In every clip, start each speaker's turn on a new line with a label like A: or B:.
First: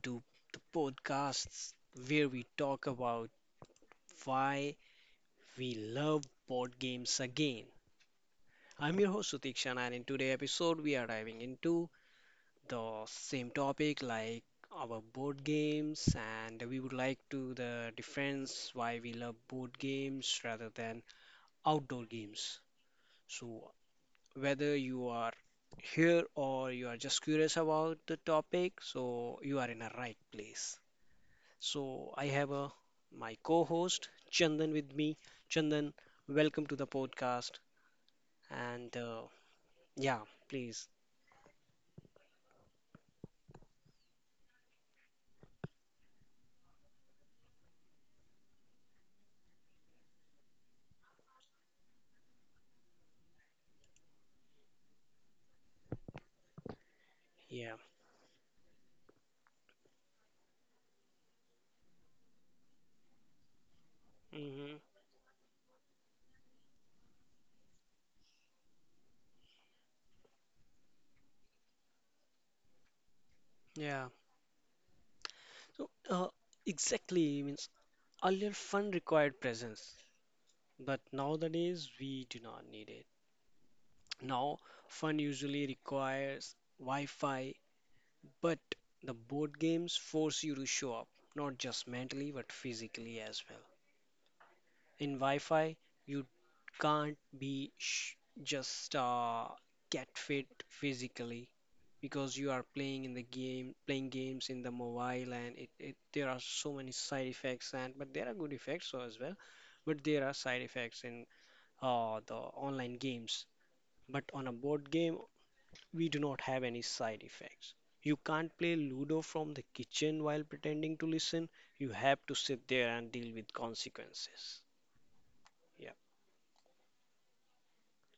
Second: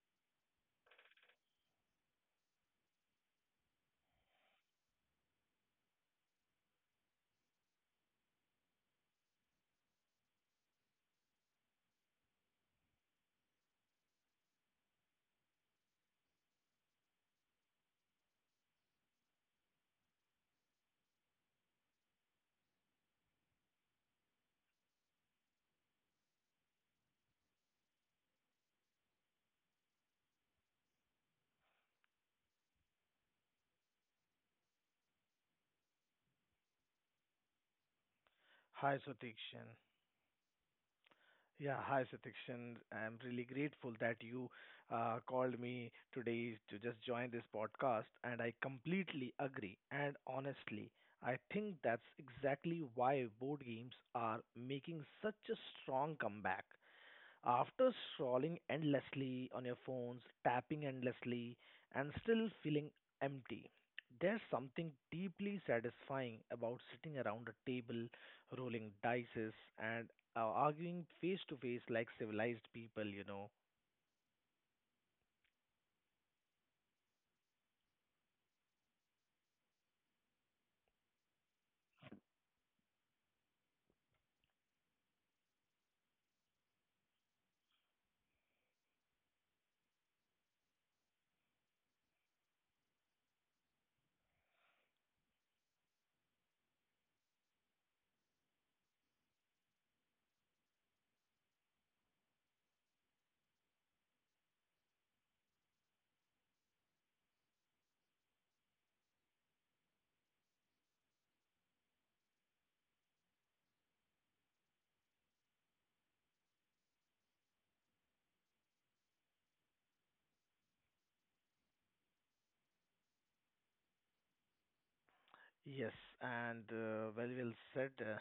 A: to the podcasts where we talk about why we love board games again. I'm your host Sutikshan, and in today's episode, we are diving into the same topic like our board games, and we would like to the difference why we love board games rather than outdoor games. So, whether you are here or you are just curious about the topic, so you are in a right place. So I have a my co-host Chandan with me. Chandan, welcome to the podcast.
B: Hi,
A: And
B: Satikshan.
A: Yeah, please,
B: Yeah, hi, Satikshan. I'm really grateful that you called me today to just join this podcast, and I completely agree. And honestly, I think that's exactly why board games are making such a strong comeback.
A: yeah,
B: After scrolling endlessly on your phones, tapping endlessly, and still feeling empty, there's
A: hmm
B: something deeply satisfying about sitting around a table, rolling dices, and arguing face to face like civilized people, you know.
A: yeah. So exactly means earlier fun required presence, but nowadays we do not need it. Now fun usually requires Wi-Fi, but the board games force you to show up, not just mentally but physically as well. In Wi-Fi, you can't be sh just get fit physically because you are playing in the game, playing games in the mobile, and it there are so many side effects and but there are good effects so as well, but there are side effects in the online games. But on a board game, we do not have any side effects. You can't play Ludo from the kitchen while pretending to listen. You have to sit there and deal with consequences.
B: Yes,
A: Yeah.
B: and very well said,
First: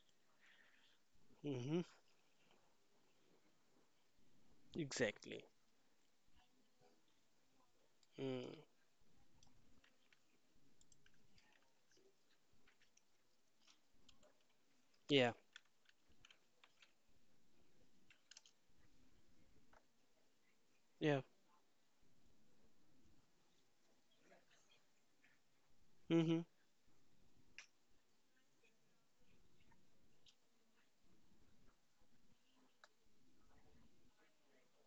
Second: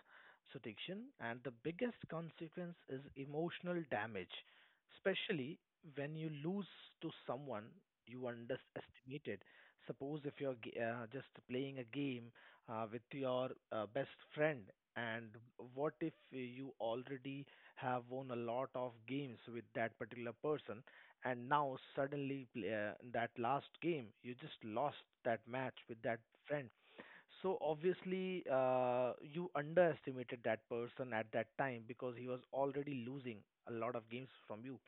B: Sutikshan. And the
A: Hmm.
B: biggest consequence is emotional damage,
A: Exactly.
B: especially when you lose to someone you
A: Mm.
B: underestimated. Suppose if you're just playing a game with your best friend, and
A: Yeah.
B: what if you already have won a lot of games with that particular person,
A: Yeah.
B: and now suddenly play, in that last game you just lost that match with that
A: Mm-hmm.
B: friend. So obviously, you underestimated that person at that time because he was already losing a lot of games from you.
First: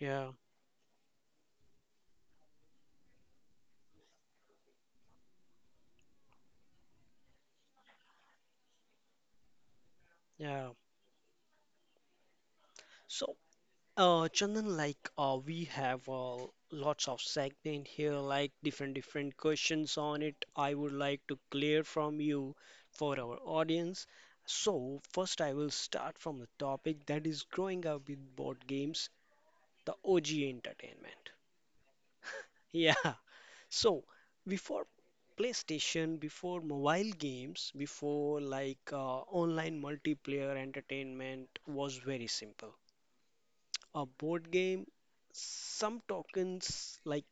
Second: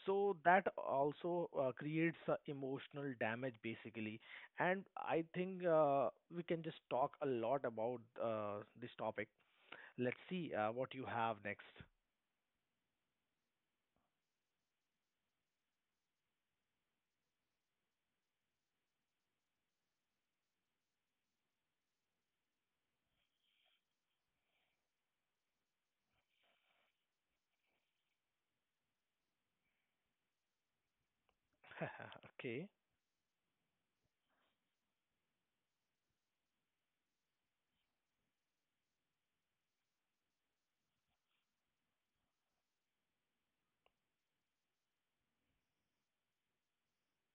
A: Yeah.
B: So that also creates a emotional damage basically. And I think we can just talk a lot about this topic. Let's see
A: Yeah.
B: what you have next.
A: So, Chandan, like, we have lots of segment here, like different different questions on it. I would like to clear from you for our audience. So, first, I will start from the topic that is growing up with board games, the OG entertainment.
B: Okay.
A: Yeah. So, before PlayStation, before mobile games, before like online multiplayer entertainment was very simple. A board game, some tokens, like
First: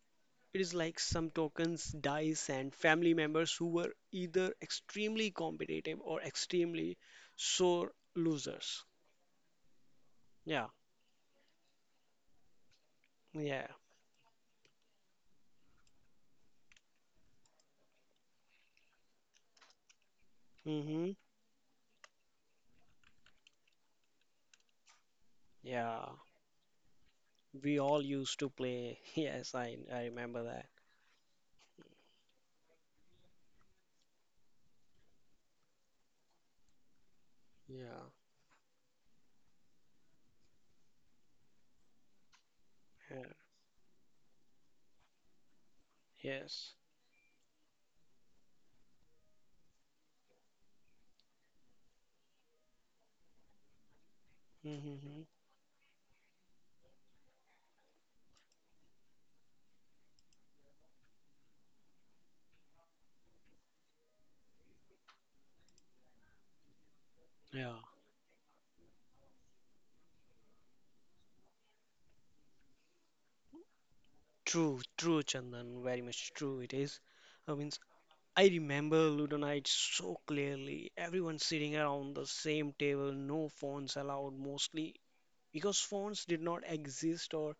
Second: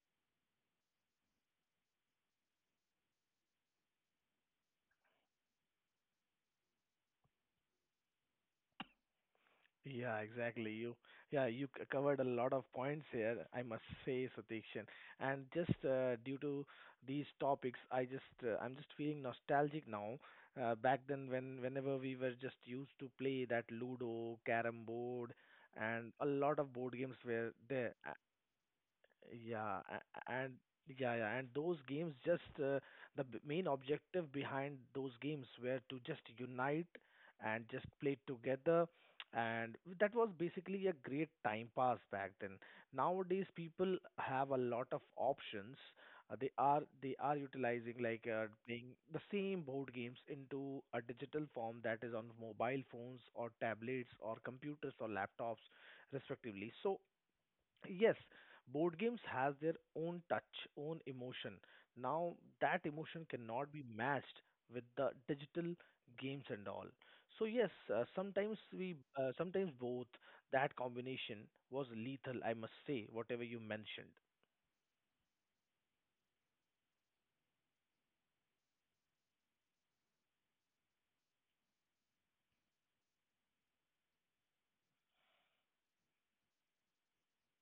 A: it is like some tokens, dice, and family members who were either extremely competitive or extremely sore losers.
B: Yeah,
A: Yeah,
B: exactly. You, yeah, you covered a lot of points here, I
A: yeah,
B: must say, Satikshan. And just due to these topics, I just, I'm just feeling nostalgic now. Back
A: mm-hmm,
B: then, when whenever we were just used to play that Ludo, Carrom board,
A: yeah.
B: and a lot of board games were
A: We
B: there.
A: all used to play. Yes,
B: Yeah,
A: I
B: a-
A: remember
B: and
A: that.
B: yeah, yeah, and those games just the main objective behind those games were to just unite and just
A: Yeah,
B: play together, and that was basically a great time pass back then.
A: yeah,
B: Nowadays, people have a lot of options. They
A: yes.
B: are they are utilizing like playing the same board games into a digital form that is on mobile phones or tablets or computers or
A: Mm-hmm.
B: laptops respectively. So yes, board games has their own touch, own emotion. Now that emotion cannot be matched with the digital games and all. So yes,
A: Yeah,
B: sometimes we, sometimes both. That combination was lethal, I must say. Whatever you mentioned.
A: true, true, Chandan, very much true it is. I mean, I remember Ludo night so clearly. Everyone sitting around the same table, no phones allowed mostly because phones did not exist or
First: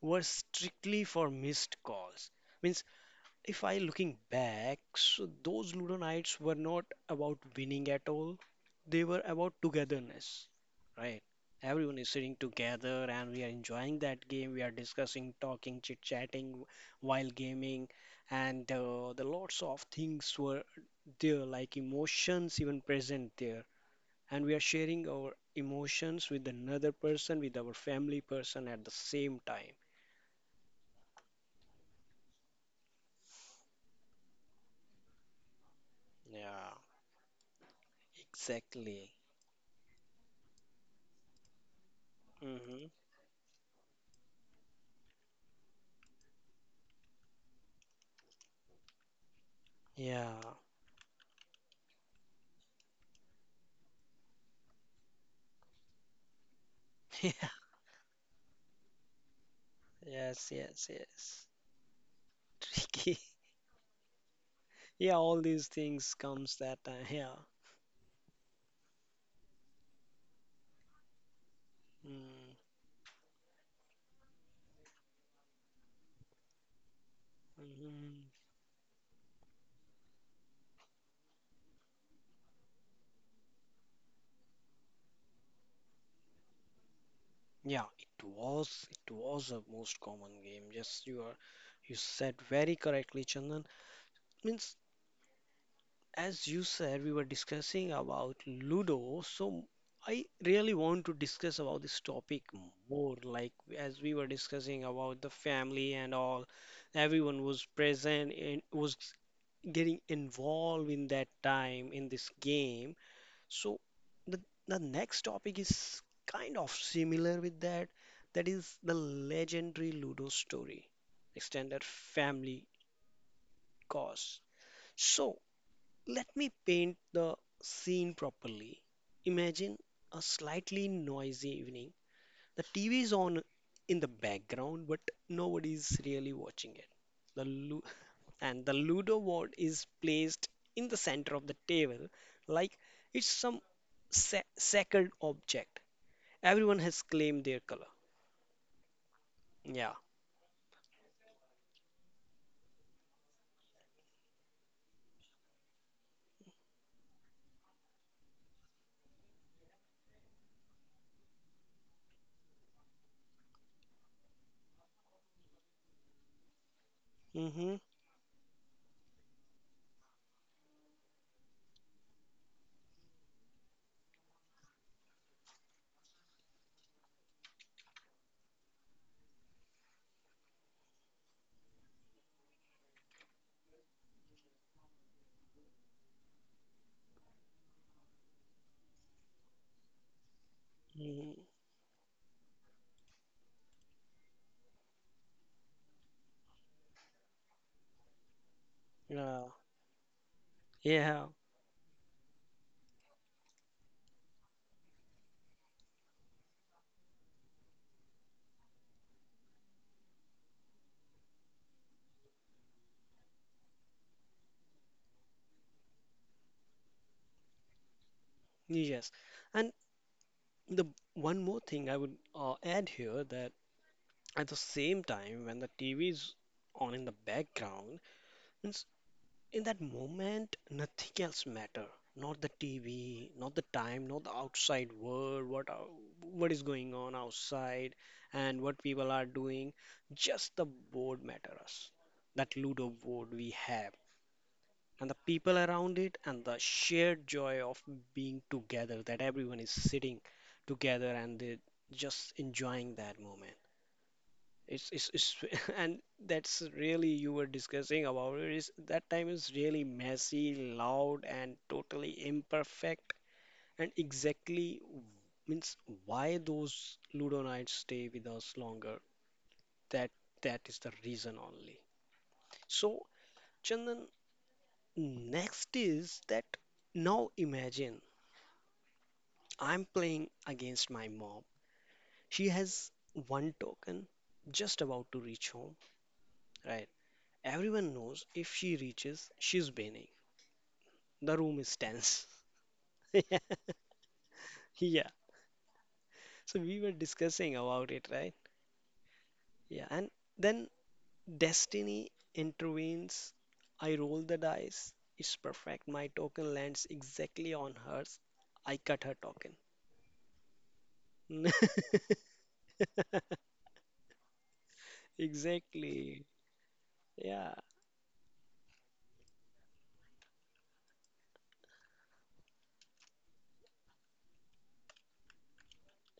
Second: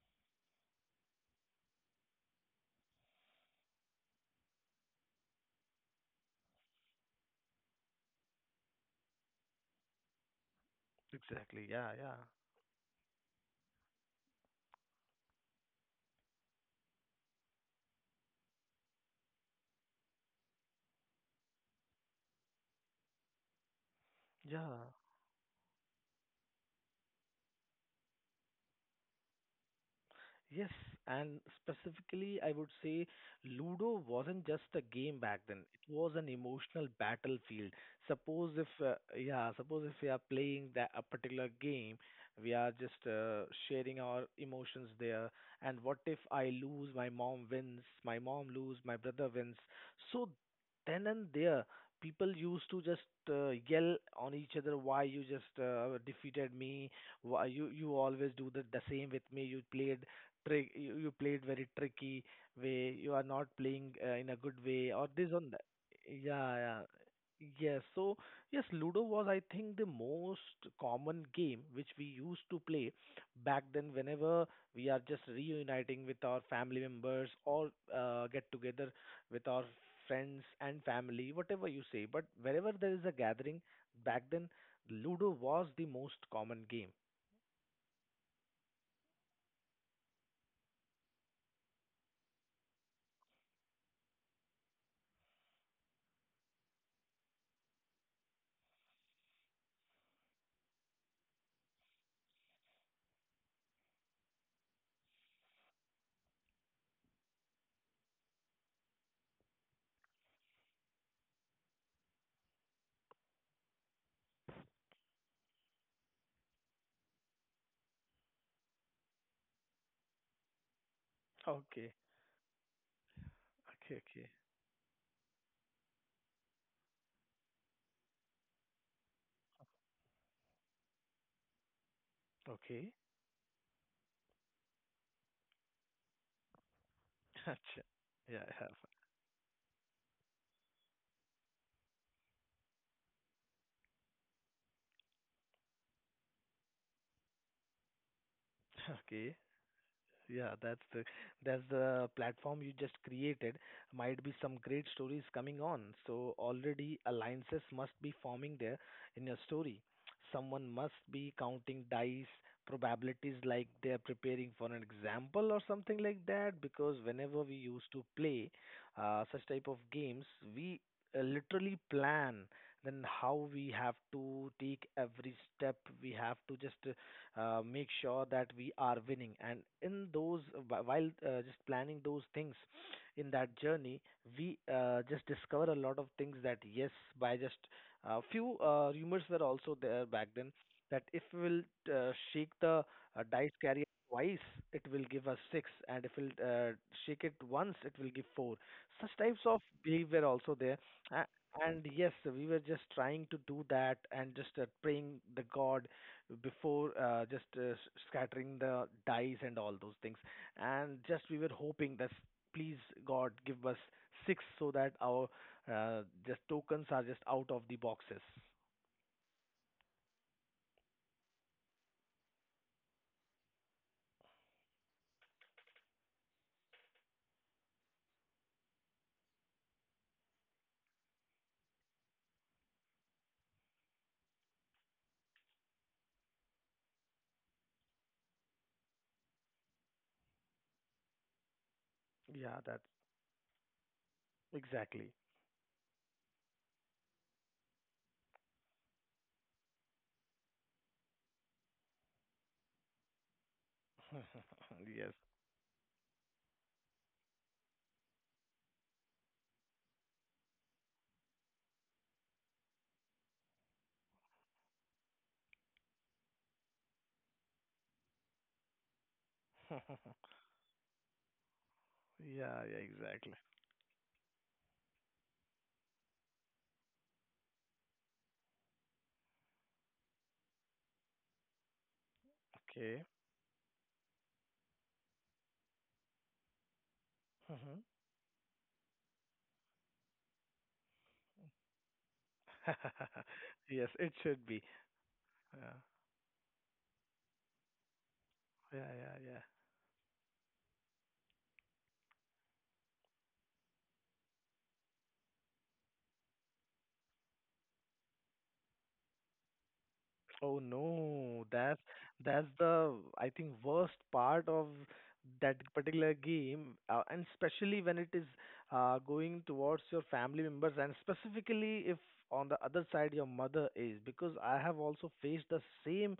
A: were strictly for missed calls. Means if I looking back, so those Ludo nights were not about winning at all. They were about togetherness, right?
B: Exactly. Yeah.
A: Everyone is
B: Yeah.
A: sitting together and we are enjoying that game. We are discussing, talking, chit-chatting while gaming, and the lots of things were there, like emotions even present there. And we are
B: Yeah.
A: sharing our emotions with another person, with our family person at the same time.
B: Yes, and specifically, I would say Ludo wasn't just a game back then. It was an
A: Yeah,
B: emotional battlefield. Suppose if,
A: exactly.
B: yeah, suppose if we are playing that a particular game, we are
A: Hmm.
B: just sharing our emotions there. And what if I lose, my mom wins, my mom lose, my brother wins. So
A: Yeah.
B: then and there, people used to just yell on each other, "Why you just defeated me? Why
A: Yeah,
B: you you always do the same with me? You played
A: yes, yes,
B: you you played
A: yes.
B: very tricky way. You
A: Tricky.
B: are not playing in a good way, or
A: Yeah,
B: this
A: all
B: on
A: these
B: that."
A: things comes
B: Yeah, yeah.
A: that time. Yeah.
B: Yes, so yes, Ludo was, I think, the most common game which we used
A: Mm,
B: to play back then whenever we are just reuniting with our family members or
A: mhm.
B: get together with our friends and family, whatever you say. But wherever there is a gathering, back then, Ludo was the most common game.
A: Yeah, it was a most common game. Yes, you are you said very correctly, Chandan. Means as you said, we were discussing about Ludo, so I really want to discuss about this topic more, like as we were discussing about the family and all, everyone was present and was getting involved in that time in this game. So the the next topic is kind of similar with that. That is the legendary Ludo story, extended
B: Okay,
A: family
B: okay, okay,
A: cause. So let me paint the scene properly. Imagine a slightly noisy evening. The
B: okay.
A: TV is on in the background, but nobody's really watching it. The
B: Gotcha.
A: Lu
B: Yeah, I
A: and
B: have.
A: the Ludo board is placed in the center of the table like it's some sa- sacred object. Everyone has claimed their color.
B: Okay.
A: Yeah.
B: Yeah, that's the platform you just created. Might be some great stories coming on. So already alliances must be forming there in your story. Someone must be counting dice, probabilities like they're preparing for an example or something like that. Because whenever we
A: Mm-hmm.
B: used to play such type of games, we literally plan then how we have to take every step. We have to just make sure that we are winning. And in those, while just planning those things in that journey, we just discover a lot of things that yes, by just a few rumors were also there back then that if
A: Hmm.
B: we will shake the dice carrier twice, it will give us six, and if we'll shake it once, it will give four. Such types
A: Yeah.
B: of belief were also there. A-
A: Yeah.
B: and yes, we were just trying to do that and just praying the God before scattering the dice and all those things. And just we were hoping that please God give us six so that our just tokens are just out of the boxes.
A: Yes. And the one more thing I would add here that at the same time when the TV is on in the background, means in that moment, nothing else matter. Not the TV, not the time, not the outside world, what ou- what is going on outside and what people are doing. Just the board matters. That
B: Yeah, that's
A: Ludo board we have and the
B: exactly.
A: people around it and the shared joy of being together that everyone is sitting together and they just enjoying that moment. It's, it's,
B: Yes.
A: it's and that's really you were discussing about it is that time is really messy, loud, and totally imperfect. And exactly w- means why those Ludo nights stay with us longer. That that is the reason only.
B: Yeah, yeah,
A: So
B: exactly.
A: Chandan, next is that now imagine I'm playing against my mom. She has
B: Okay.
A: one token just about to reach home, right?
B: Hmm.
A: Everyone knows if she reaches, she's winning. The room is tense. Yeah.
B: Yes, it should be.
A: Yeah.
B: Uh,
A: So we were discussing about it, right?
B: yeah, yeah, yeah.
A: Yeah. And then destiny intervenes. I roll the dice. It's perfect. My token lands exactly on hers. I cut her token.
B: Oh no, that's the I think worst part of that particular
A: Exactly.
B: game, and
A: Yeah.
B: especially when it is going towards your family members, and specifically if on the other side your mother is, because I have also faced the same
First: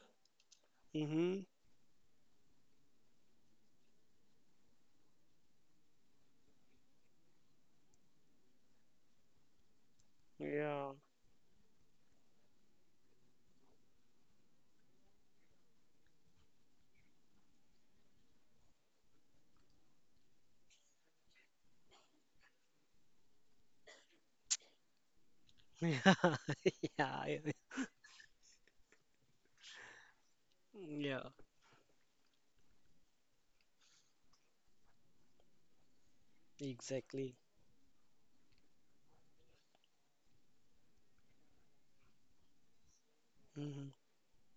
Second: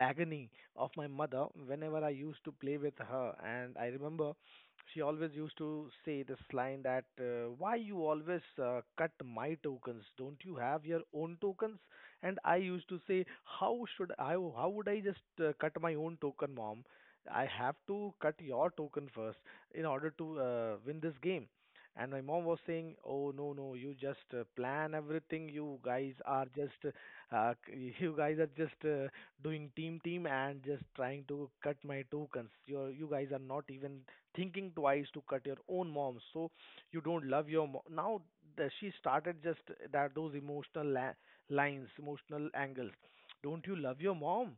B: agony of my mother
A: Mm-hmm.
B: whenever I used to play with her. And I remember she always used to say this line that, "Why you always cut my tokens? Don't you have
A: Yeah.
B: your own tokens?" And I used to say, "How should I, how would I just cut my own token, mom? I have to cut your token first in order to win this game." And my mom was saying, "Oh no, no! You just plan everything. You guys are
A: Yeah.
B: just
A: Yeah.
B: c- you guys are just doing team team and just trying
A: Yeah.
B: to cut my tokens. You guys are not even thinking twice to cut your own mom, so you don't
A: Exactly.
B: love your mom now." She started just that those emotional lines, emotional angles. "Don't you
A: Hmm.
B: love your mom?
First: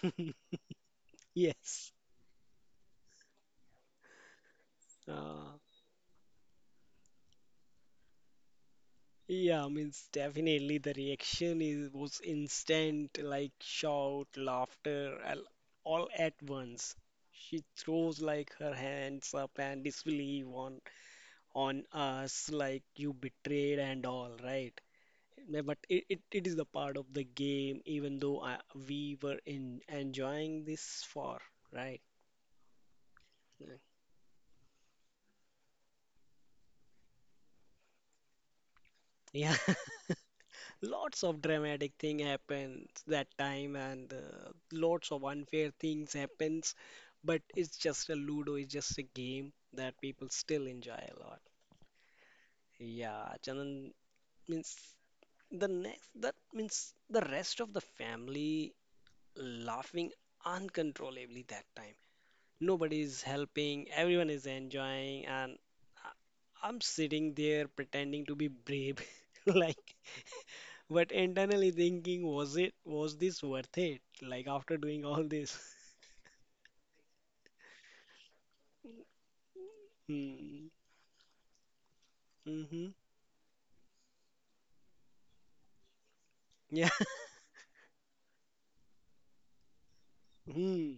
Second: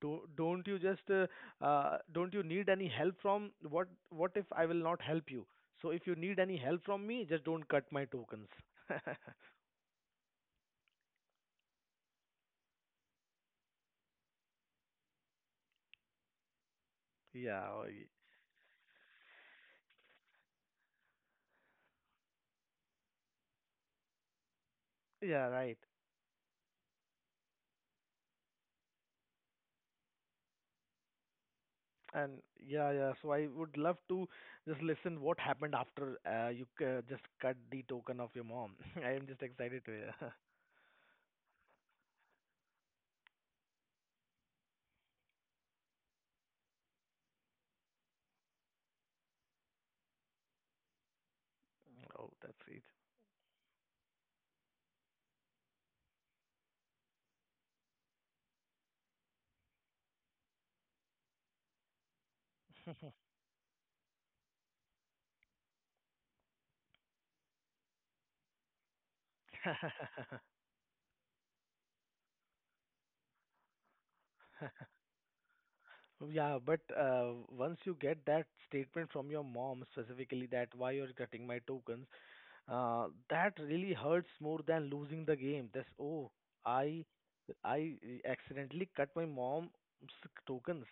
B: Do, don't you just
A: Yes.
B: don't you need any help from what if I will not help you
A: Uh,
B: so if you need any help from me just don't cut my tokens."
A: Yeah, I mean, it's definitely the reaction is was instant, like shout, laughter, al- all at once. She
B: Yeah oh,
A: throws like her hands up and disbelief on us, like you betrayed and all, right?
B: yeah
A: No, but
B: right.
A: it is the part of the game, even though I, we were in enjoying this for, right?
B: And yeah, yeah. So I would love to just listen what happened after just cut the token of your mom. I am just
A: Yeah.
B: excited to hear.
A: Lots of dramatic thing happens that time and lots of unfair things happens, but it's just a Ludo, it's just a game that people still enjoy a lot.
B: Oh, that's sweet.
A: Yeah, Chandan means the next that means the rest of the family laughing uncontrollably that time. Nobody is helping, everyone is enjoying, and I'm sitting there pretending to be brave, like but internally thinking, was it, was this worth it? Like after doing all this.
B: Yeah, but once you get that statement from your mom specifically
A: Hmm.
B: that why you're cutting my tokens,
A: Mm-hmm.
B: that really hurts more than losing the game. That's oh,
A: Yeah.
B: I I accidentally cut my mom's tokens.
A: Hmm.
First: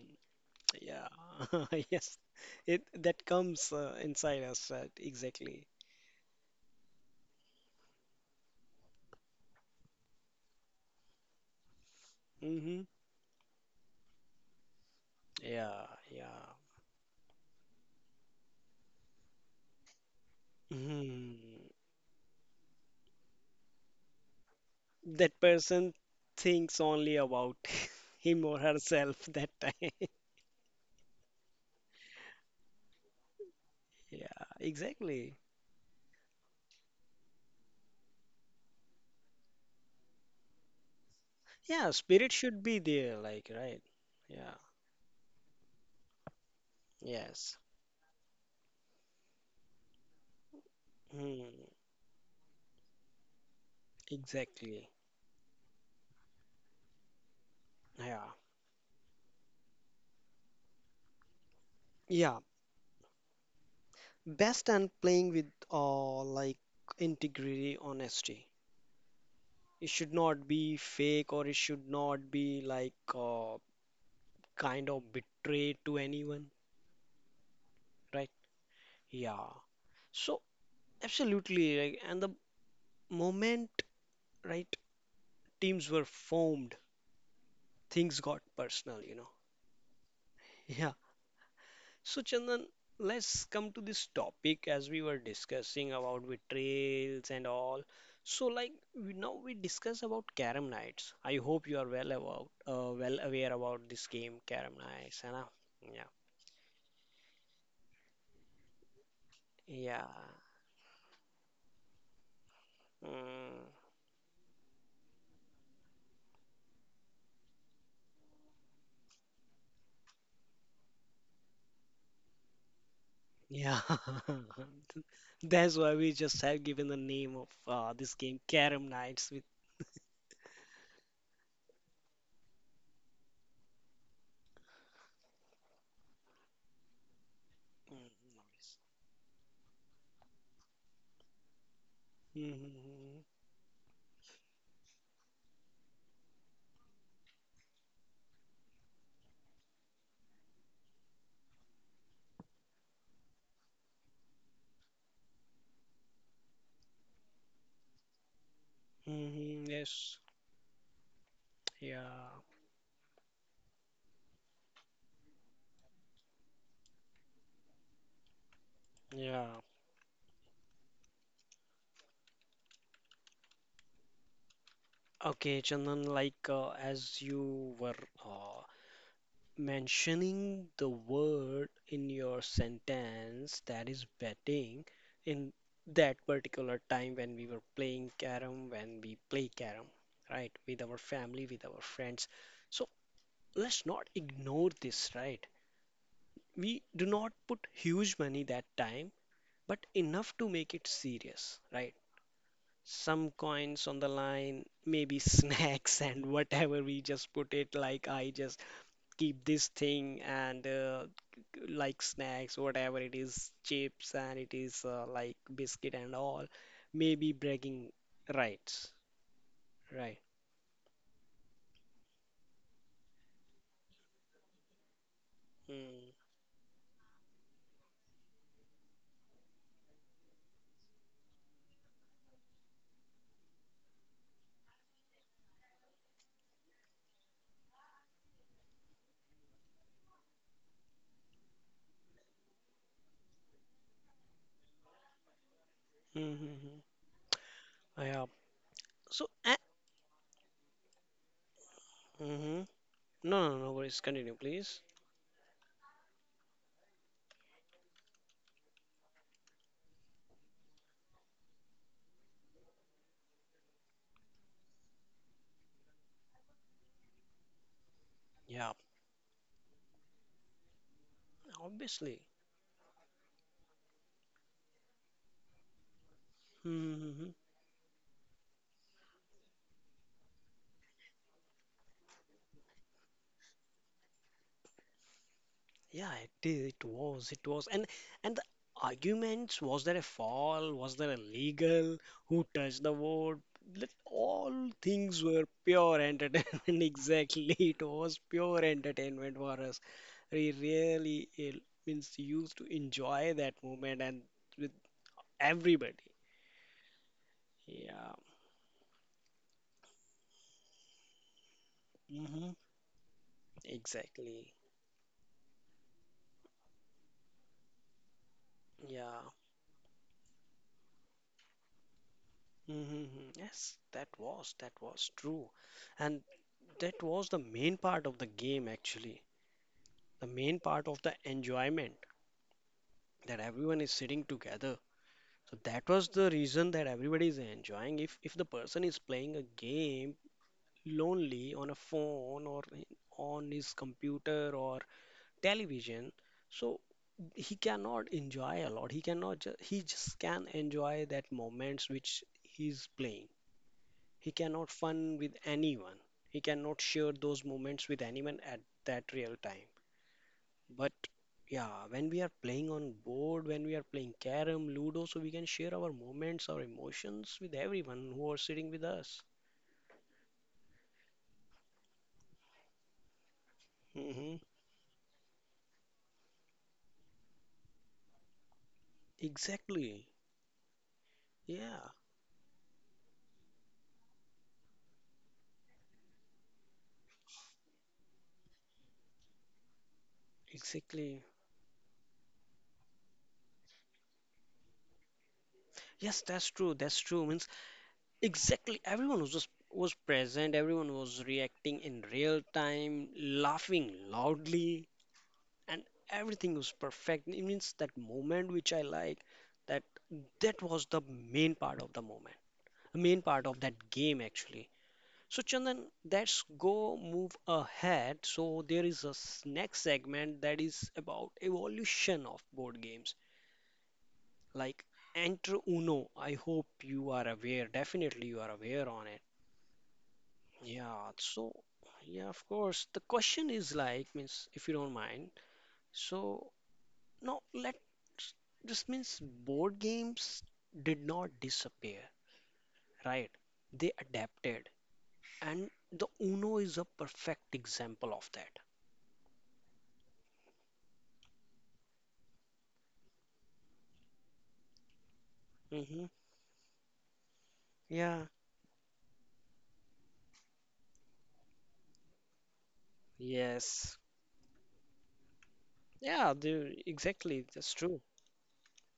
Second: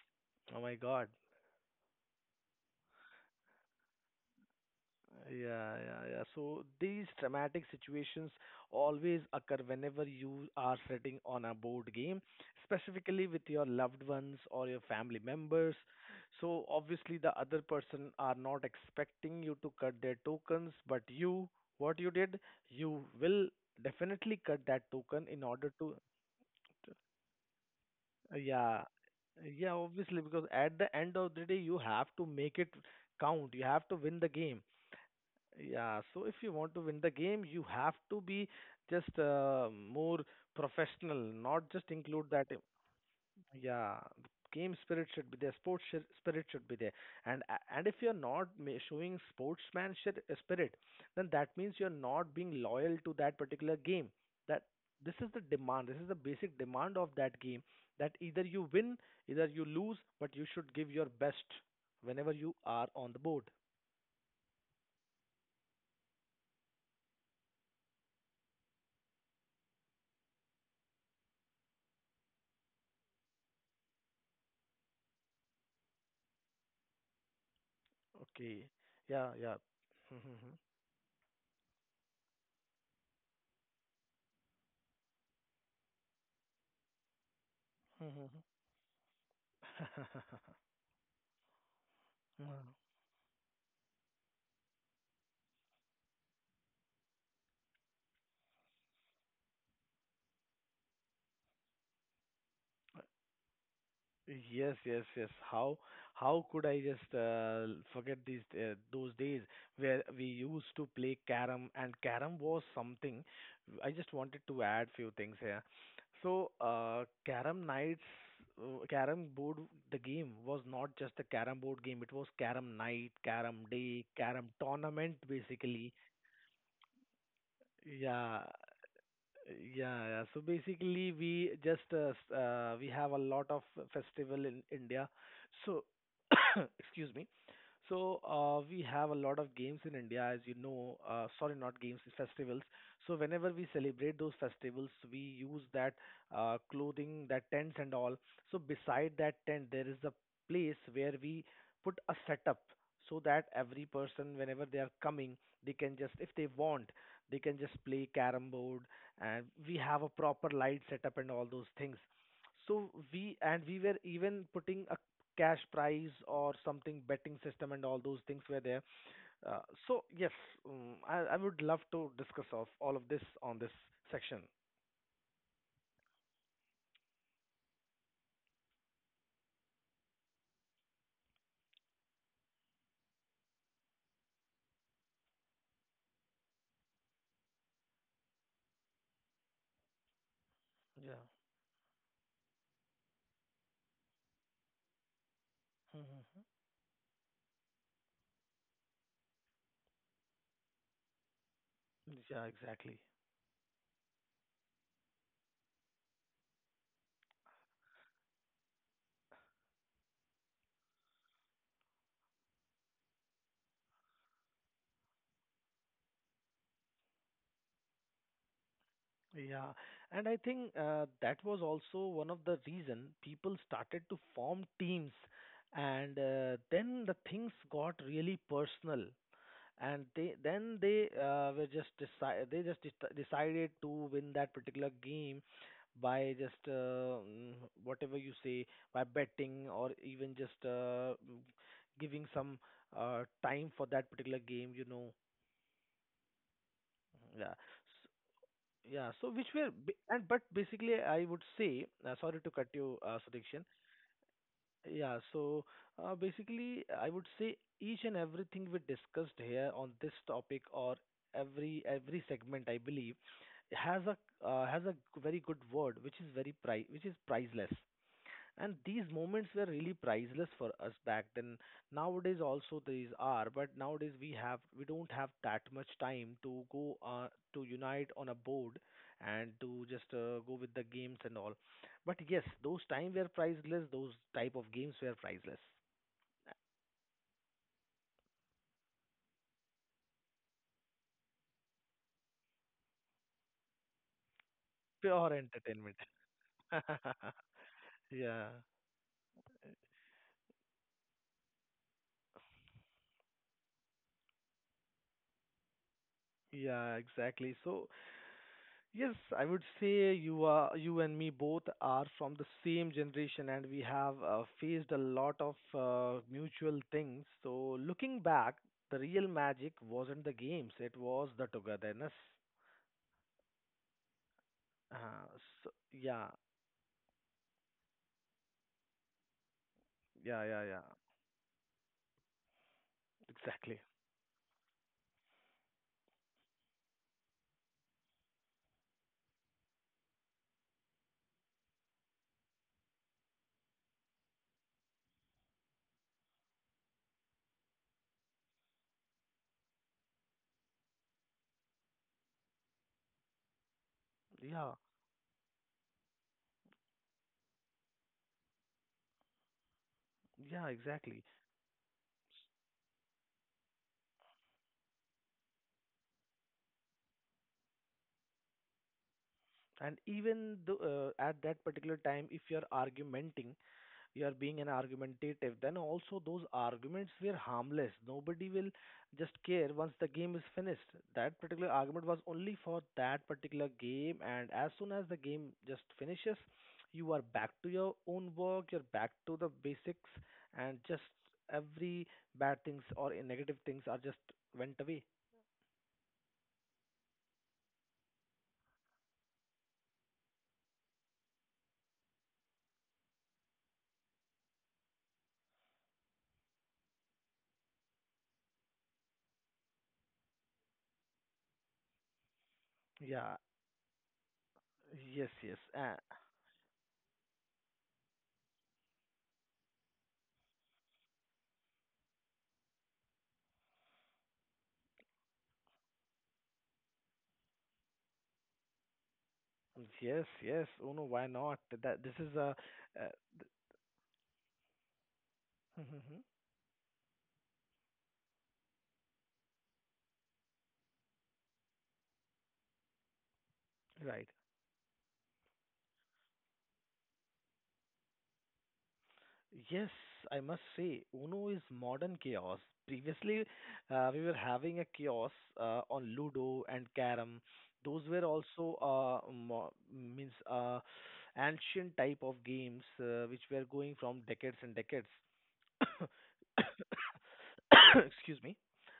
B: Oh my God.
A: Yeah. Yes. It that comes inside us exactly.
B: Yeah, yeah, yeah. So these dramatic situations always occur whenever you are sitting on a board game,
A: Mm-hmm.
B: specifically with your loved ones or your family members.
A: Yeah. Yeah.
B: So obviously the other person are not expecting you to cut their tokens, but
A: Hmm.
B: you, what you did, you will definitely cut that token in
A: That
B: order to,
A: person thinks only about him or
B: yeah,
A: herself that
B: yeah,
A: time.
B: obviously because at the end of the day you have to make it count. You have to win the
A: Yeah,
B: game.
A: exactly.
B: Yeah, so if you want to win the game, you have to be just more professional, not just
A: Yeah,
B: include
A: spirit
B: that.
A: should be there, like, right?
B: Yeah,
A: Yeah,
B: game spirit should be there, sports spirit should be there,
A: yes.
B: and if you're not showing sportsmanship spirit, then
A: Hmm,
B: that means you're not being loyal to that particular game. That
A: exactly.
B: this is the demand, this is the basic demand of that game. That
A: Yeah.
B: either you win, either you lose, but you should give your best whenever
A: Yeah,
B: you are on the board.
A: best and playing with like integrity, honesty. It should not be fake or it should not be like kind of betray to anyone, right?
B: Okay. Yeah,
A: Yeah.
B: yeah.
A: So
B: Mhm.
A: absolutely, right? And the moment, right, teams were formed, things
B: Mhm.
A: got personal, you know.
B: Mhm.
A: Yeah. So, Chandan,
B: Mhm.
A: let's come to this topic as we were discussing about with trails and all. So, like we, now we discuss about Carom Nights. I hope you are well about, well aware about this game,
B: Yes,
A: Carom
B: yes,
A: Nights,
B: yes.
A: है ना? Yeah,
B: How could I just forget these those days where
A: yeah,
B: we used to play carom and carom was something.
A: mm,
B: I just wanted to add few things here. So carom nights, carom board, the game was not just a carom board game. It was carom night, carom
A: yeah.
B: day, carom tournament
A: That's
B: basically.
A: why we just have given the name of this
B: Yeah,
A: game, Carom Nights, with.
B: yeah, yeah. So basically, we just we have a lot of festival in India. So excuse me. So
A: Mm, nice.
B: we have a lot of games in India, as you know. Sorry, not games, festivals. So
A: Mhm,
B: whenever we celebrate those festivals, we use that clothing, that tents and all. So beside that tent, there is a place where we put a setup so that every person, whenever they are coming, they can just, if they want, they can just play carrom board, and
A: mhm,
B: we have a
A: yes,
B: proper light setup and all those things.
A: yeah,
B: So we and we were even putting a cash prize or something, betting system, and all those things were there. uh,
A: yeah.
B: so yes, I would love to discuss of all of this on this section.
A: Okay, Chandan, like as you were uh, mentioning the word in your sentence that is betting in that particular time when we were playing carom, when we play carom, right, with our
B: Yeah.
A: family, with our friends. So let's not ignore this, right?
B: Mm-hmm.
A: We do not put huge money that time, but enough to make it serious, right?
B: Yeah, exactly.
A: Some coins on the line, maybe snacks and whatever we just put it like I just keep this thing and like snacks, whatever it is, chips and it is like biscuit and all, maybe bragging rights,
B: Yeah,
A: right?
B: and I think that was also one of the reason people started to form teams,
A: Mm.
B: and then the things got really personal. And they then they were just decide they just deci- decided to win that particular game by just mm, whatever you say by betting or even just giving some time for that particular game.
A: Mm-hmm.
B: Yeah. S-
A: Yeah.
B: yeah,
A: So,
B: so which were ba- and but basically I would say, sorry to
A: mm-hmm.
B: cut you,
A: No, no,
B: Sudhikshan.
A: no worries. Continue, please.
B: Yeah, so basically, I would say each and everything we discussed here on this topic, or every segment, I believe, has a uh, has a very good word, which is very pri which is priceless,
A: Yeah,
B: and these moments were really priceless for us back then.
A: obviously.
B: Nowadays also these are, but nowadays we don't have that much time to go
A: Mm-hmm, mm-hmm.
B: to unite on a board and to just go with the games and all. But yes, those time were priceless, those type of games were priceless.
A: Yeah, it is, it was, and the arguments, was there a fall, was there a legal, who touched the board? Like, all things
B: Pure
A: were
B: entertainment.
A: pure entertainment. Exactly, it was
B: yeah.
A: pure entertainment for us. We really eh, means used to enjoy that moment and with everybody.
B: Yeah, exactly. So
A: Yeah.
B: yes, I would say you are, you and me both are from the
A: Mm-hmm.
B: same generation, and we have
A: Exactly.
B: faced a lot of mutual things. So looking back, the
A: Yeah.
B: real magic wasn't the games, it was the togetherness.
A: Mm-hmm. Yes, that was
B: Uh,
A: true,
B: so,
A: and
B: yeah.
A: that was the main part of the game actually. The
B: Yeah, yeah,
A: main
B: yeah.
A: part of the enjoyment that
B: Exactly.
A: everyone is sitting together so that was the reason that everybody is enjoying if the person is playing a game lonely on a phone or on his computer or television so he cannot enjoy a lot he cannot ju- he just can enjoy that moments which he's playing he cannot
B: Yeah,
A: fun with anyone he cannot share those moments with anyone at that real time.
B: yeah,
A: But
B: exactly.
A: yeah, when we are playing on board, when we are playing carom, ludo, so we can share our moments, our emotions with everyone who are sitting with us.
B: And even at that particular time, if you're argumenting, you are
A: Hmm.
B: being an argumentative, then also those arguments were harmless. Nobody will just care once
A: Exactly.
B: the game is finished. That particular
A: Yeah,
B: argument was only for that particular game, and as soon as the game just finishes, you are back to your own work, you're back to the basics, and just
A: exactly.
B: every bad things or negative things are just went away.
A: Yes, that's true. That's true. Means exactly everyone was just was present, everyone was reacting in real time, laughing loudly, and everything was perfect. It means that moment which I like, that that was the main part of the moment, main
B: Yeah.
A: part of that game actually.
B: Yes,
A: So
B: yes,
A: Chandan, let's go move ahead. So there is a s- next segment that is about evolution of board games, like Enter Uno. I hope you are aware. Definitely you are aware on it.
B: yes, yes. Oh, no,
A: Yeah.
B: why
A: So
B: not? That this
A: yeah,
B: is
A: of
B: a
A: course. The
B: uh,
A: question is like means if you don't mind. So no, let this means board games did not disappear, right? They
B: right.
A: adapted, and the Uno is a perfect example of that.
B: Yes, I must say, Uno is modern chaos. Previously, we were having a chaos
A: Mm-hmm.
B: on Ludo and Carom. Those were
A: Yeah,
B: also mo- means ancient type of games which were going
A: yes.
B: from decades and decades.
A: Yeah, dude, exactly. That's true.
B: excuse me.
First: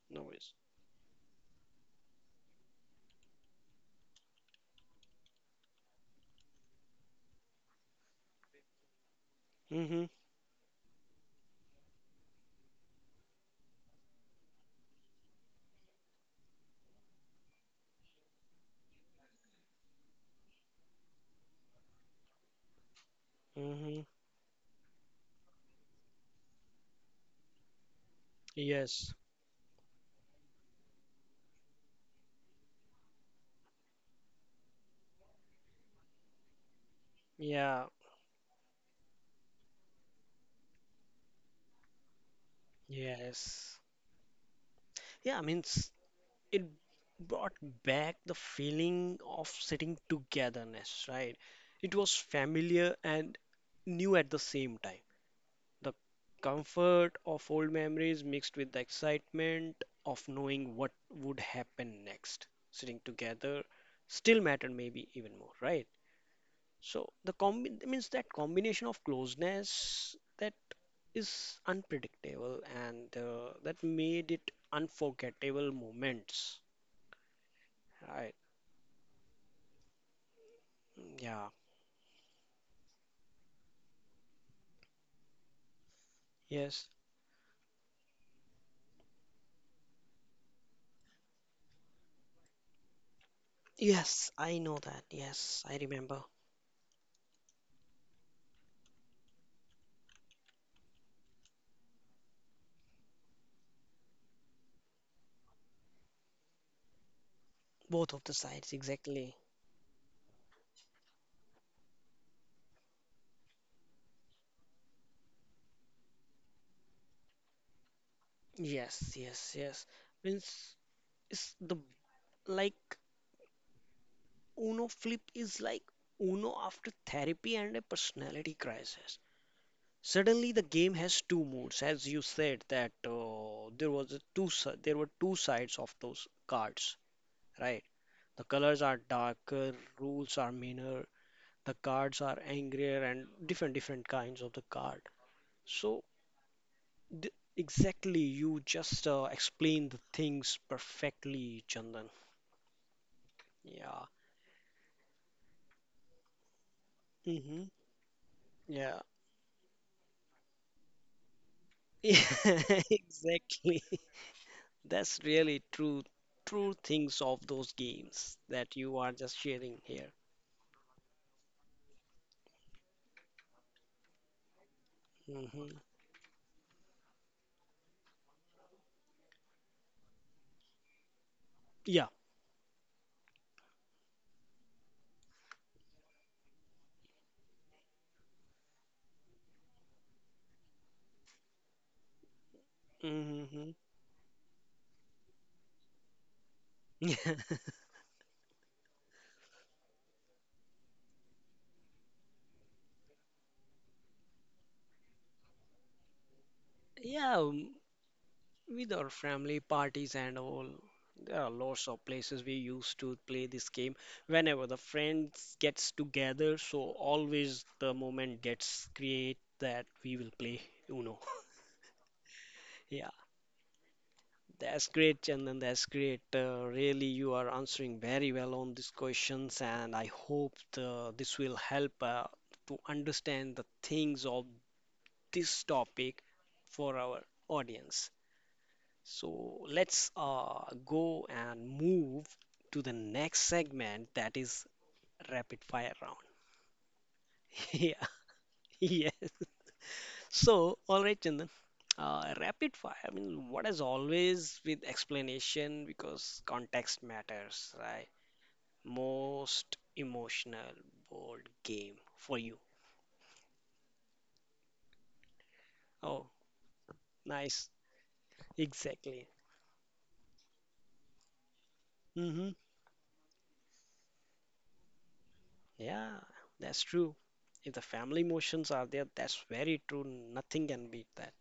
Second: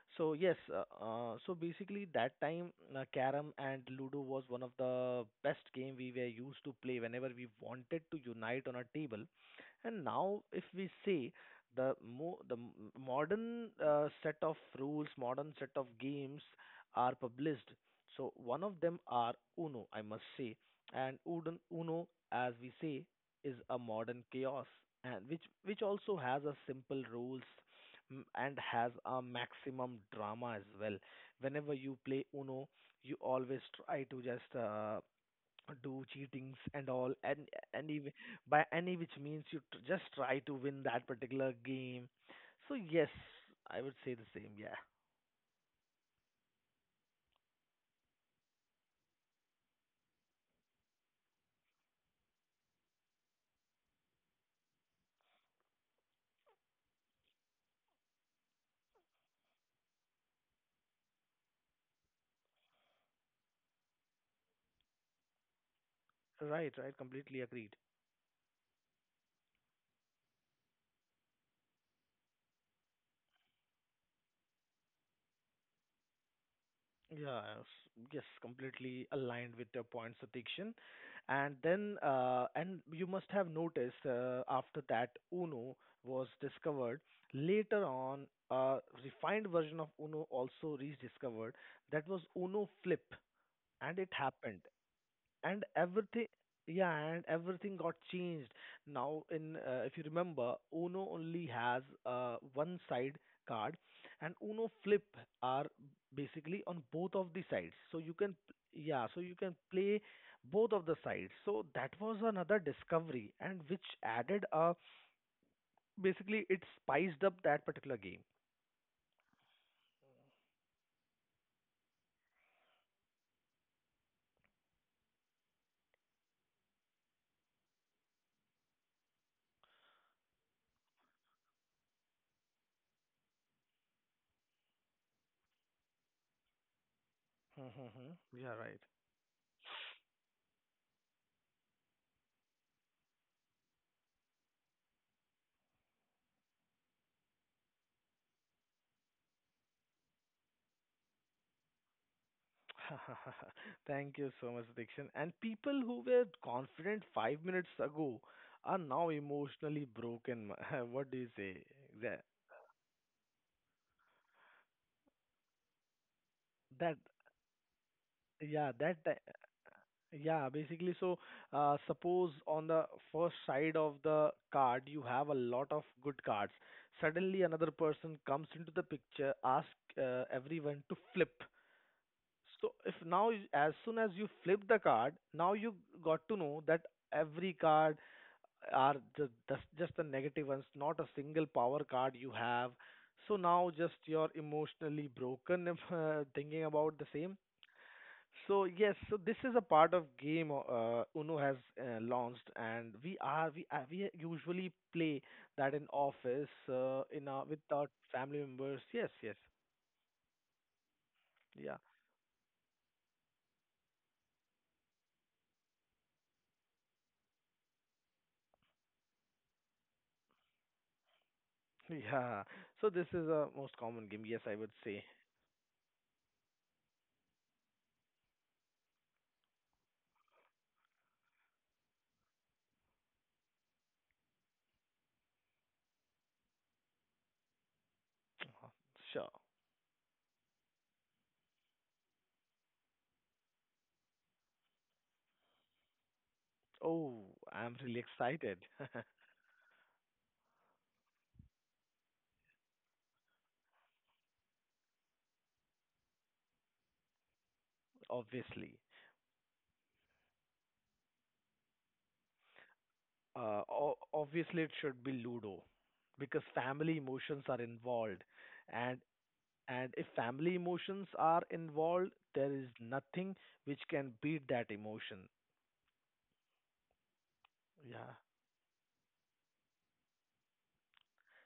A: No
B: So
A: worries.
B: yes, so basically that time, carom and ludo was one of the best game we were used to play whenever we wanted to unite on a table.
A: Mm-hmm.
B: And now if we say the mo- the m- modern set of rules, modern set of games are published, so one of them are uno, I must say. And uno, as we say, is a
A: Mm-hmm.
B: modern chaos, and which also has a simple rules and has
A: Yes.
B: a maximum drama as well. Whenever you play Uno, you always try to just do cheatings and all, and
A: Yeah.
B: any w- by any which means you just try to win that particular game. So yes,
A: Yes.
B: I would say the same. Yeah,
A: Yeah, I mean, s- it brought back the feeling of sitting togetherness, right? It was familiar and new at the same time. The comfort of old memories mixed with the excitement of knowing what would happen next. Sitting together still mattered, maybe even more, right?
B: right, right,
A: So the
B: completely agreed.
A: combination of closeness that is unpredictable and that made it unforgettable moments.
B: Yeah, yes,
A: Right.
B: completely aligned with your points, Satikshan.
A: Yeah.
B: And then, and you must have noticed after that Uno was
A: Yes.
B: discovered, later on, a refined version of Uno also rediscovered. That was Uno Flip, and it
A: Yes,
B: happened,
A: I know that.
B: and
A: Yes, I
B: everything.
A: remember
B: Yeah, and everything got changed. Now in, if you remember, uno only has one side card, and uno flip are basically on both of the sides, so you
A: both of
B: can,
A: the sides
B: yeah, so you
A: exactly.
B: can play both of the sides. So that was another discovery, and which added a, basically it spiced up that particular game.
A: Yes. Yes. Yes. Means it's the like Uno flip is like Uno after therapy and a personality crisis. Suddenly, the game has two modes, as you said that there was a there were two sides of those cards, right?
B: Mm-hmm.
A: The
B: Yeah, right.
A: colors are darker, rules are meaner, the cards are angrier, and different different kinds of the card. So th Exactly, you just explained the things perfectly, Chandan. Yeah.
B: Thank you so much, Dikshan. And people who were confident five
A: Mm-hmm.
B: minutes ago are
A: Yeah.
B: now emotionally broken. What do you say? That,
A: Exactly. That's really true, true
B: that,
A: things of those games
B: yeah,
A: that you are just sharing here.
B: yeah, basically. So, suppose on the first side of the card you have a lot
A: Hmm.
B: of good cards. Suddenly, another person comes into the picture, ask everyone to flip.
A: Yeah.
B: So if now as soon as you flip the card, now you got to know that every card are just the negative ones, not a single power card you have. So
A: Hmm.
B: now just you're emotionally broken if thinking about the same. So yes, so this is a part of game uno has launched, and we usually play that in office, in
A: Yeah,
B: our with
A: um,
B: our family members.
A: with
B: Yes,
A: our
B: yes,
A: family parties and all, there are
B: yeah.
A: lots of places we used to play this game. Whenever the friends gets together, so always the moment gets create that we will play Uno.
B: yeah, so this
A: Yeah,
B: is a most common game, yes, I would
A: that's
B: say.
A: great, Chandan. That's great. Really, you are answering very well on these questions, and I hope this will help to understand the things of this topic for our audience. So
B: Sure.
A: let's go and move to the next segment, that is rapid fire round.
B: Oh, I'm really
A: Yeah,
B: excited.
A: yeah. So, all right, Chandan. Rapid fire, I mean, what is always with explanation because context matters, right?
B: obviously.
A: Most emotional board game for you.
B: Obviously, it should be Ludo
A: Oh,
B: because family emotions are
A: nice.
B: involved, and
A: Exactly.
B: and if family emotions are involved, there
A: Mm-hmm.
B: is nothing which can beat that emotion.
A: Yeah, that's true. If the
B: Yeah.
A: family emotions are there, that's very true. Nothing can beat that.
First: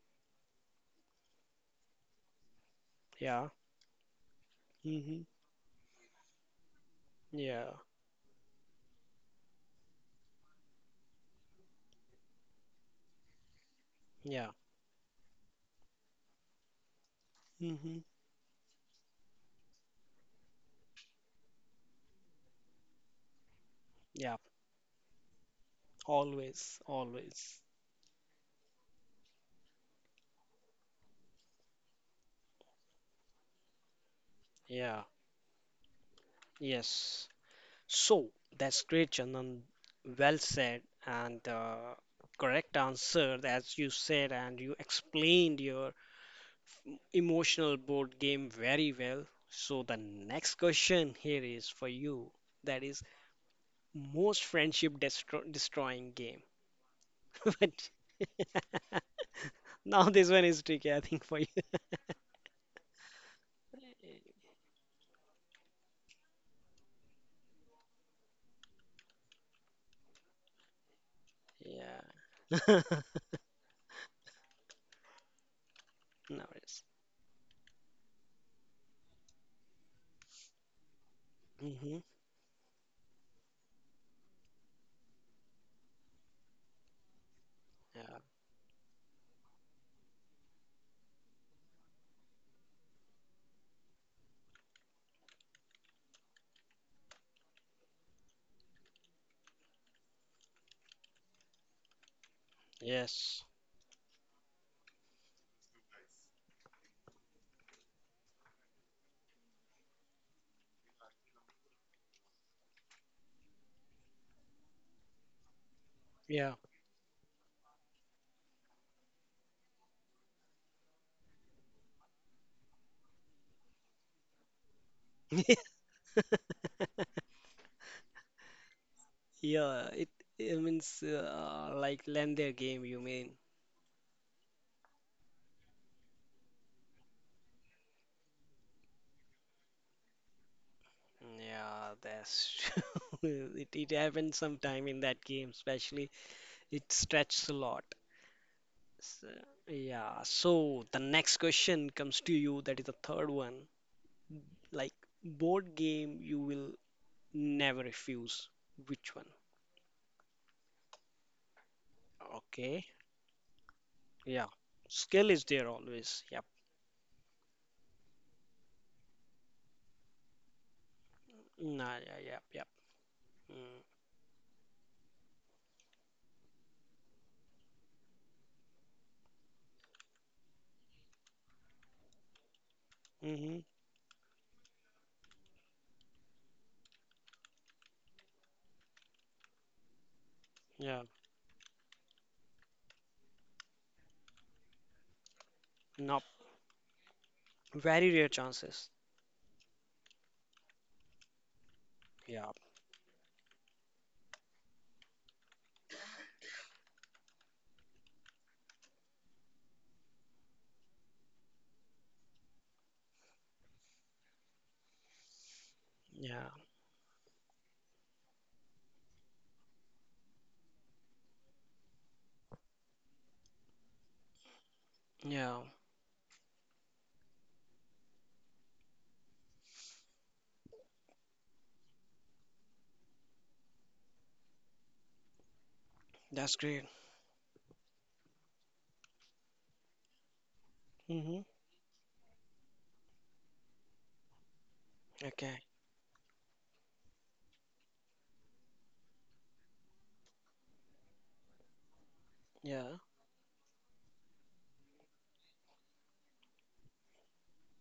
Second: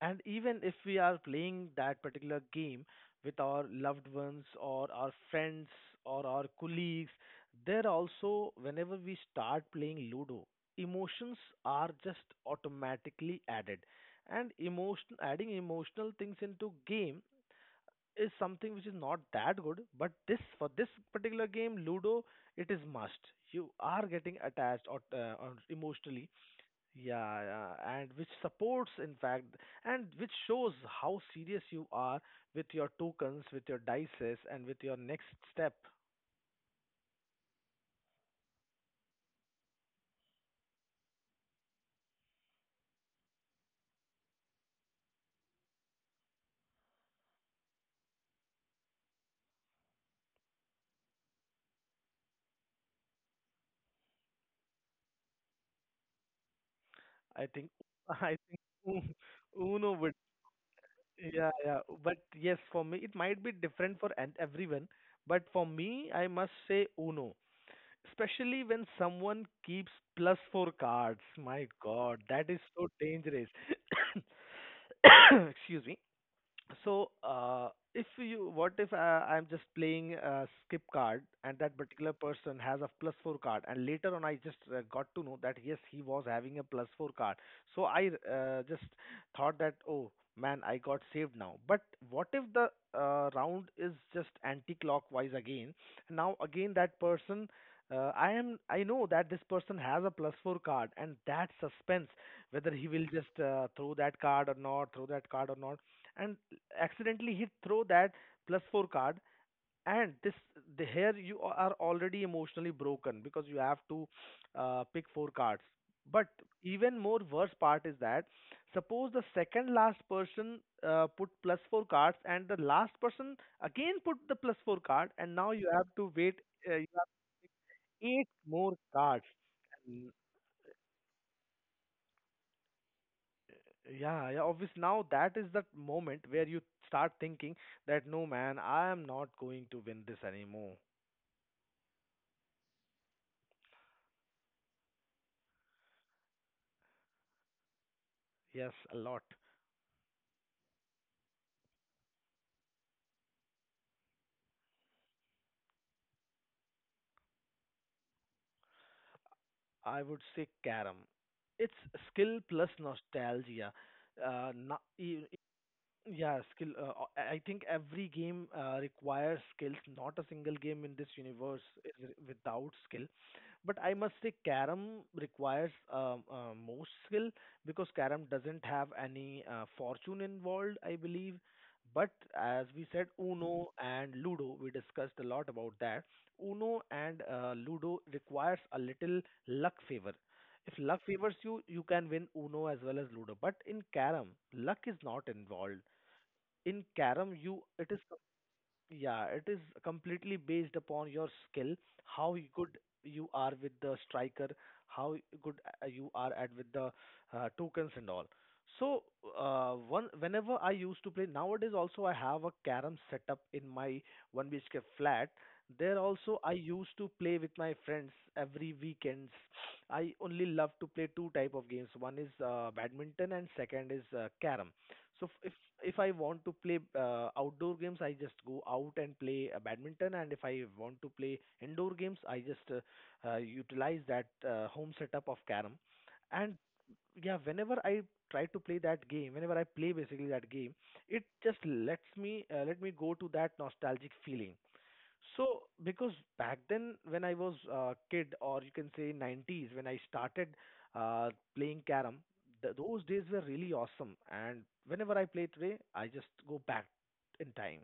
B: And even if we are playing that particular game with
A: Yeah.
B: our loved ones or our
A: Hmm.
B: friends or our colleagues,
A: Yeah.
B: there also, whenever we start playing Ludo, emotions are just automatically added.
A: Yeah.
B: And emotion, adding emotional things into game
A: Hmm.
B: is something which is not that good, but this, for this particular game ludo, it is must. You are
A: Yeah.
B: getting attached or emotionally,
A: Always.
B: yeah,
A: Always.
B: yeah, and which supports in fact, and which shows how serious you are with your tokens, with your dices, and with
A: Yeah.
B: your next step.
A: Yes. So that's great, Chandan. Well said. And correct answer, as you said, and you explained your emotional board game very well. So the next question here is for you. That is, most friendship destro destroying game.
B: I think,
A: But
B: I think Un- uno
A: now
B: would,
A: this one is tricky, I think, for you.
B: yeah, yeah, but yes, for me it might be different everyone, but for me I must say uno, especially when someone keeps plus four cards. My God, that is
A: Yeah.
B: so dangerous. Excuse me.
A: No worries.
B: So, if you, what if I'm just playing a skip card and that
A: Hmm.
B: particular person has a plus four card, and later on I just got to know that yes, he was having a plus four card. So
A: Yeah.
B: I just thought that oh man, I got saved now. But what if the round is just anti-clockwise again? Now again that person. I am. I know that this person has a plus four card, and that suspense whether he will just
A: Yes.
B: throw that card or not, throw that card or not, and accidentally he throw that plus four card, and this, the, here you are already emotionally broken because you have to pick four cards, but
A: Yeah.
B: even more worse part is that suppose the second last person put plus four cards, and the last person again put the plus four card, and now you have to wait, you have eight more cards
A: Yeah.
B: and
A: It means like lend their game, you mean?
B: yeah, yeah, obvious. Now that is the moment where you start thinking that no man, I am not going to win this anymore.
A: Yeah, that's true. It happens sometime in that game, especially it stretches a lot.
B: Yes, a lot.
A: S- Yeah, so the next question comes to you. That is the third one. Like, board game you will never refuse. Which one?
B: I would say carom. It's skill plus
A: Okay.
B: nostalgia.
A: Yeah.
B: Uh, no- e-
A: Skill is there always.
B: Yeah,
A: Yep.
B: skill. I think every game requires skills. Not a single game in this universe is
A: Nah, yeah, yep, yep.
B: without skill. But
A: Mm.
B: I must say, Karam requires most skill because Karam doesn't have any fortune involved, I believe. But as we said,
A: Mm-hmm.
B: Uno and Ludo, we discussed a lot about that. Uno and Ludo requires a little luck favor. If luck
A: Yeah.
B: favors you, you can win Uno as well as Ludo. But in Karam, luck is not involved.
A: Nope.
B: In carom you,
A: Very rare chances.
B: yeah, it is completely based upon your skill, how
A: Yeah.
B: good you are with the striker, how good you are at with the tokens and all. So one whenever I used to play, nowadays also I have a carom setup in my 1 bhk flat. There also
A: Yeah.
B: I used to play with my friends every weekends. I only love to play two type of games: one is badminton, and second is carom. So
A: Yeah.
B: if I want to play outdoor games, I just go out and play badminton, and if I want to play indoor games, I just utilize that home setup of carom. And
A: That's great.
B: yeah, whenever I try to play that game, whenever I play basically that game, it
A: Mm-hmm.
B: just lets me let me go to that nostalgic feeling. So,
A: Okay.
B: because back then when I was a kid, or you can say 90s, when I started uh, playing carom, th
A: Yeah.
B: those days were really awesome. And whenever I play today, I just go back in time.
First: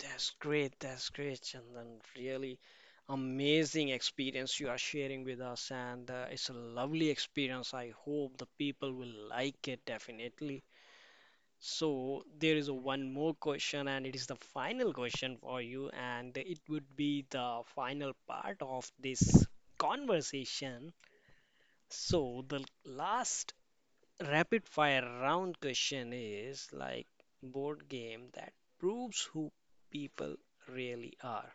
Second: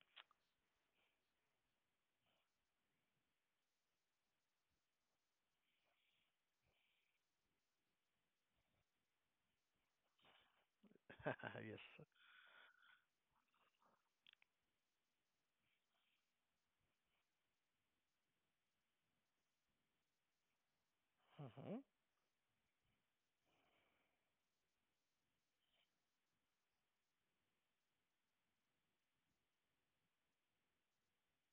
A: That's great. That's great, Chandan. Really amazing experience you are sharing with us, and it's a lovely experience. I hope the people will like it definitely.
B: Yes.
A: So there is a one more question, and it is the final question for you, and it would be the final part of this conversation.
B: Hmm.
A: So the last rapid fire round question is like board game that proves who people really are.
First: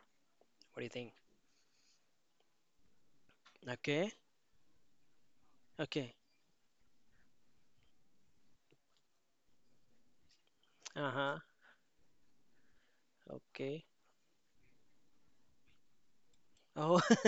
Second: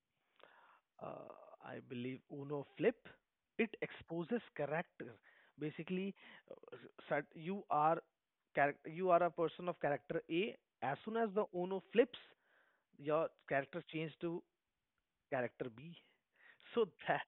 A: What do you think?
B: Uh, I believe Uno Flip, it
A: Okay,
B: exposes character. Basically,
A: okay,
B: you are you are a person of character A. As soon as
A: uh-huh,
B: the Uno flips, your character
A: okay.
B: changes to character B. So
A: Oh,
B: that,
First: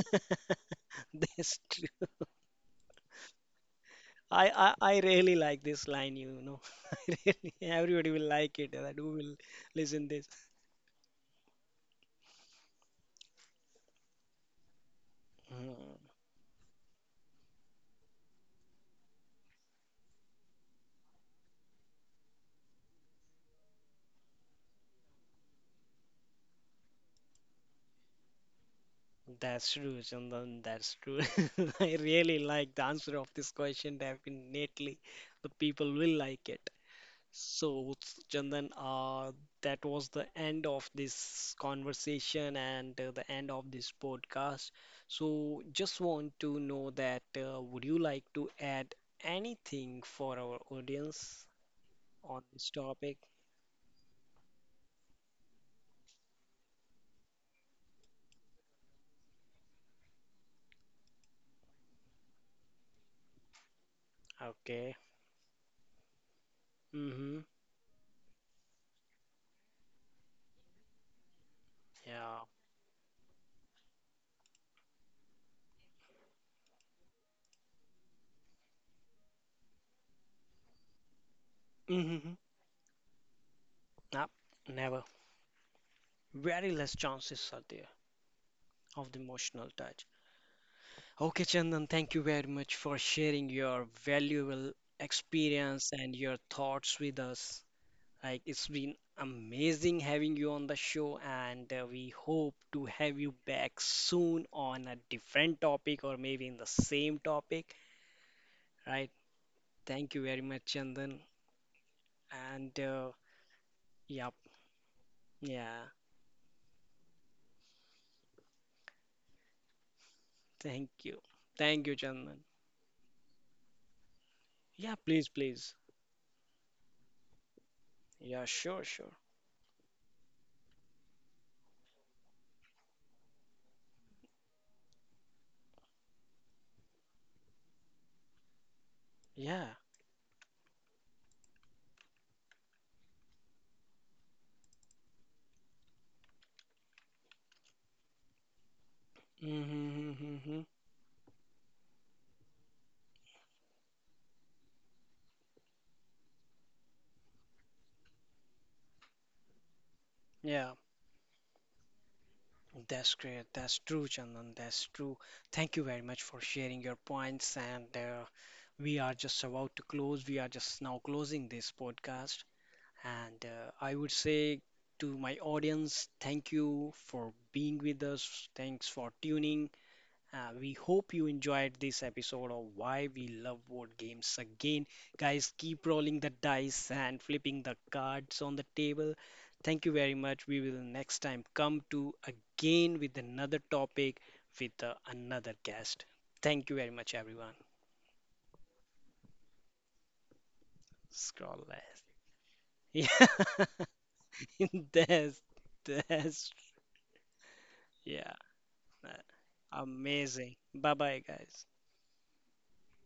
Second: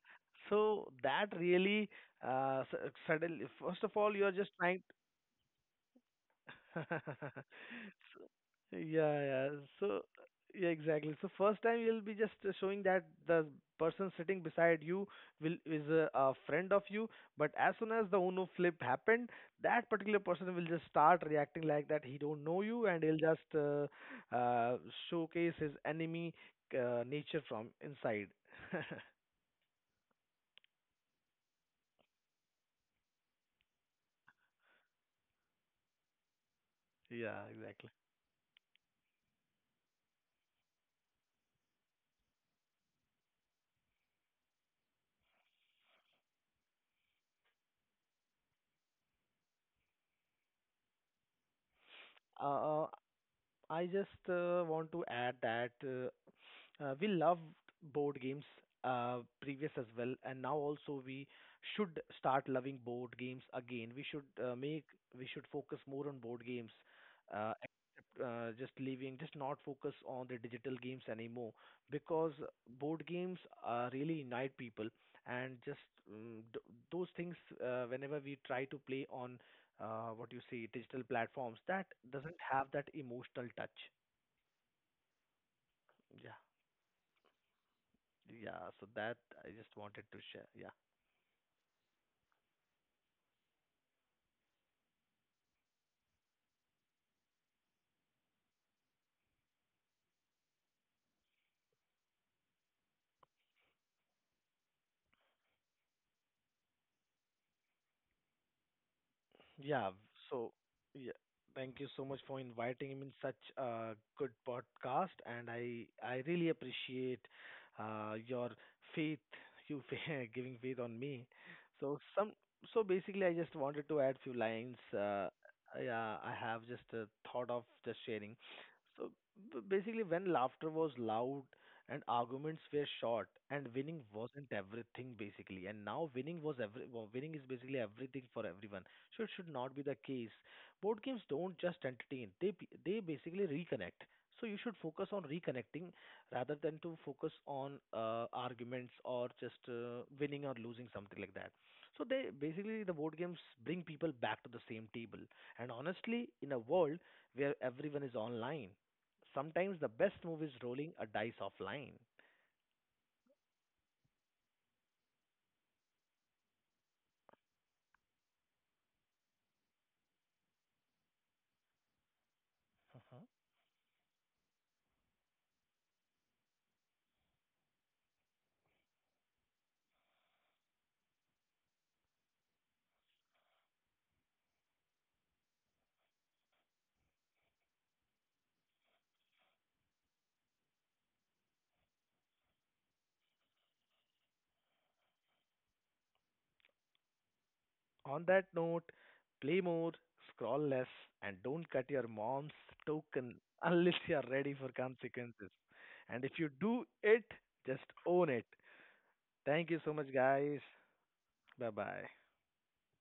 B: so that
A: that's
B: really
A: true.
B: suddenly, first of all you're
A: I,
B: just
A: I
B: trying.
A: I really like this line, you know. I really, everybody will like it that who
B: yeah,
A: will
B: yeah. So
A: listen this.
B: yeah, exactly, so first time you'll be just showing that the person sitting beside you will
A: Hmm.
B: is a friend of you, but as soon as the uno flip happened, that particular person will just start reacting like that he don't know you, and he'll just uh, showcase his enemy nature from inside.
A: That's true, Chandan. That's true. I really like the answer of this question. Definitely, the people will like it.
B: yeah,
A: So,
B: exactly.
A: Chandan, that was the end of this conversation and the end of this podcast. So, just want to know that would you like to add anything for our audience on this
B: Uh,
A: topic?
B: I just want to add that we loved board games previous as well, and now also we should start loving board games again.
A: Okay.
B: We should focus more on board games,
A: Mm-hmm.
B: just leaving, just not focus on the digital games anymore, because
A: Yeah.
B: board games really unite people, and just um, th- those things whenever we try to play on what you say digital platforms, that
A: Mm-hmm.
B: doesn't have that emotional touch.
A: Nah. Never.
B: Yeah.
A: Very less chances are there
B: Yeah. So
A: of
B: that
A: the
B: I
A: emotional
B: just wanted
A: touch.
B: to share. Yeah.
A: Okay, Chandan, thank you very much for sharing your valuable experience and your thoughts with us. Like, it's been amazing having you on the show, and we hope to have you back soon on a different topic or maybe in the same topic, right?
B: Yeah.
A: Thank you very
B: So,
A: much,
B: yeah,
A: Chandan.
B: thank you so much for
A: And
B: inviting me in such a good
A: yep,
B: podcast, and I
A: yeah,
B: I really appreciate your faith, giving faith
A: thank
B: on
A: you.
B: me.
A: Thank you,
B: So some,
A: Chandan.
B: so basically, I just wanted to add few lines.
A: Yeah, please, please.
B: Yeah, I have just a thought of just sharing.
A: Yeah, sure,
B: So
A: sure.
B: basically, when laughter was loud and arguments were short and winning wasn't everything basically, and now winning was every well, winning is basically everything for everyone, so it should
A: Yeah.
B: not be the case. Board games don't just entertain; they they basically reconnect. So you should focus on reconnecting rather than to focus on arguments or just
A: Mm-hmm,
B: winning or
A: mm-hmm.
B: losing something like that. So they basically, the board games bring people back to the same table. And honestly, in a world where everyone is online, sometimes the best move is
A: Yeah,
B: rolling a dice offline.
A: that's great. That's true, Chandan. That's true. Thank you very much for sharing your points and we are just about to close. We are just now closing this podcast. And I would say to my audience, thank you for being with us. Thanks for tuning. We hope you enjoyed this episode of Why We Love Board Games again. Guys, keep rolling the dice and flipping the cards on the table. Thank you very much. We will next time come to again with another topic with another guest. Thank you very much, everyone.
B: On that note, play more, scroll less, and
A: Scroll
B: don't cut
A: less.
B: your mom's
A: Yeah,
B: token unless you are ready for
A: that's
B: consequences. And if
A: that's
B: you do it, just
A: yeah,
B: own it. Thank
A: uh,
B: you so much,
A: amazing.
B: guys.
A: Bye bye, guys.
B: Bye bye.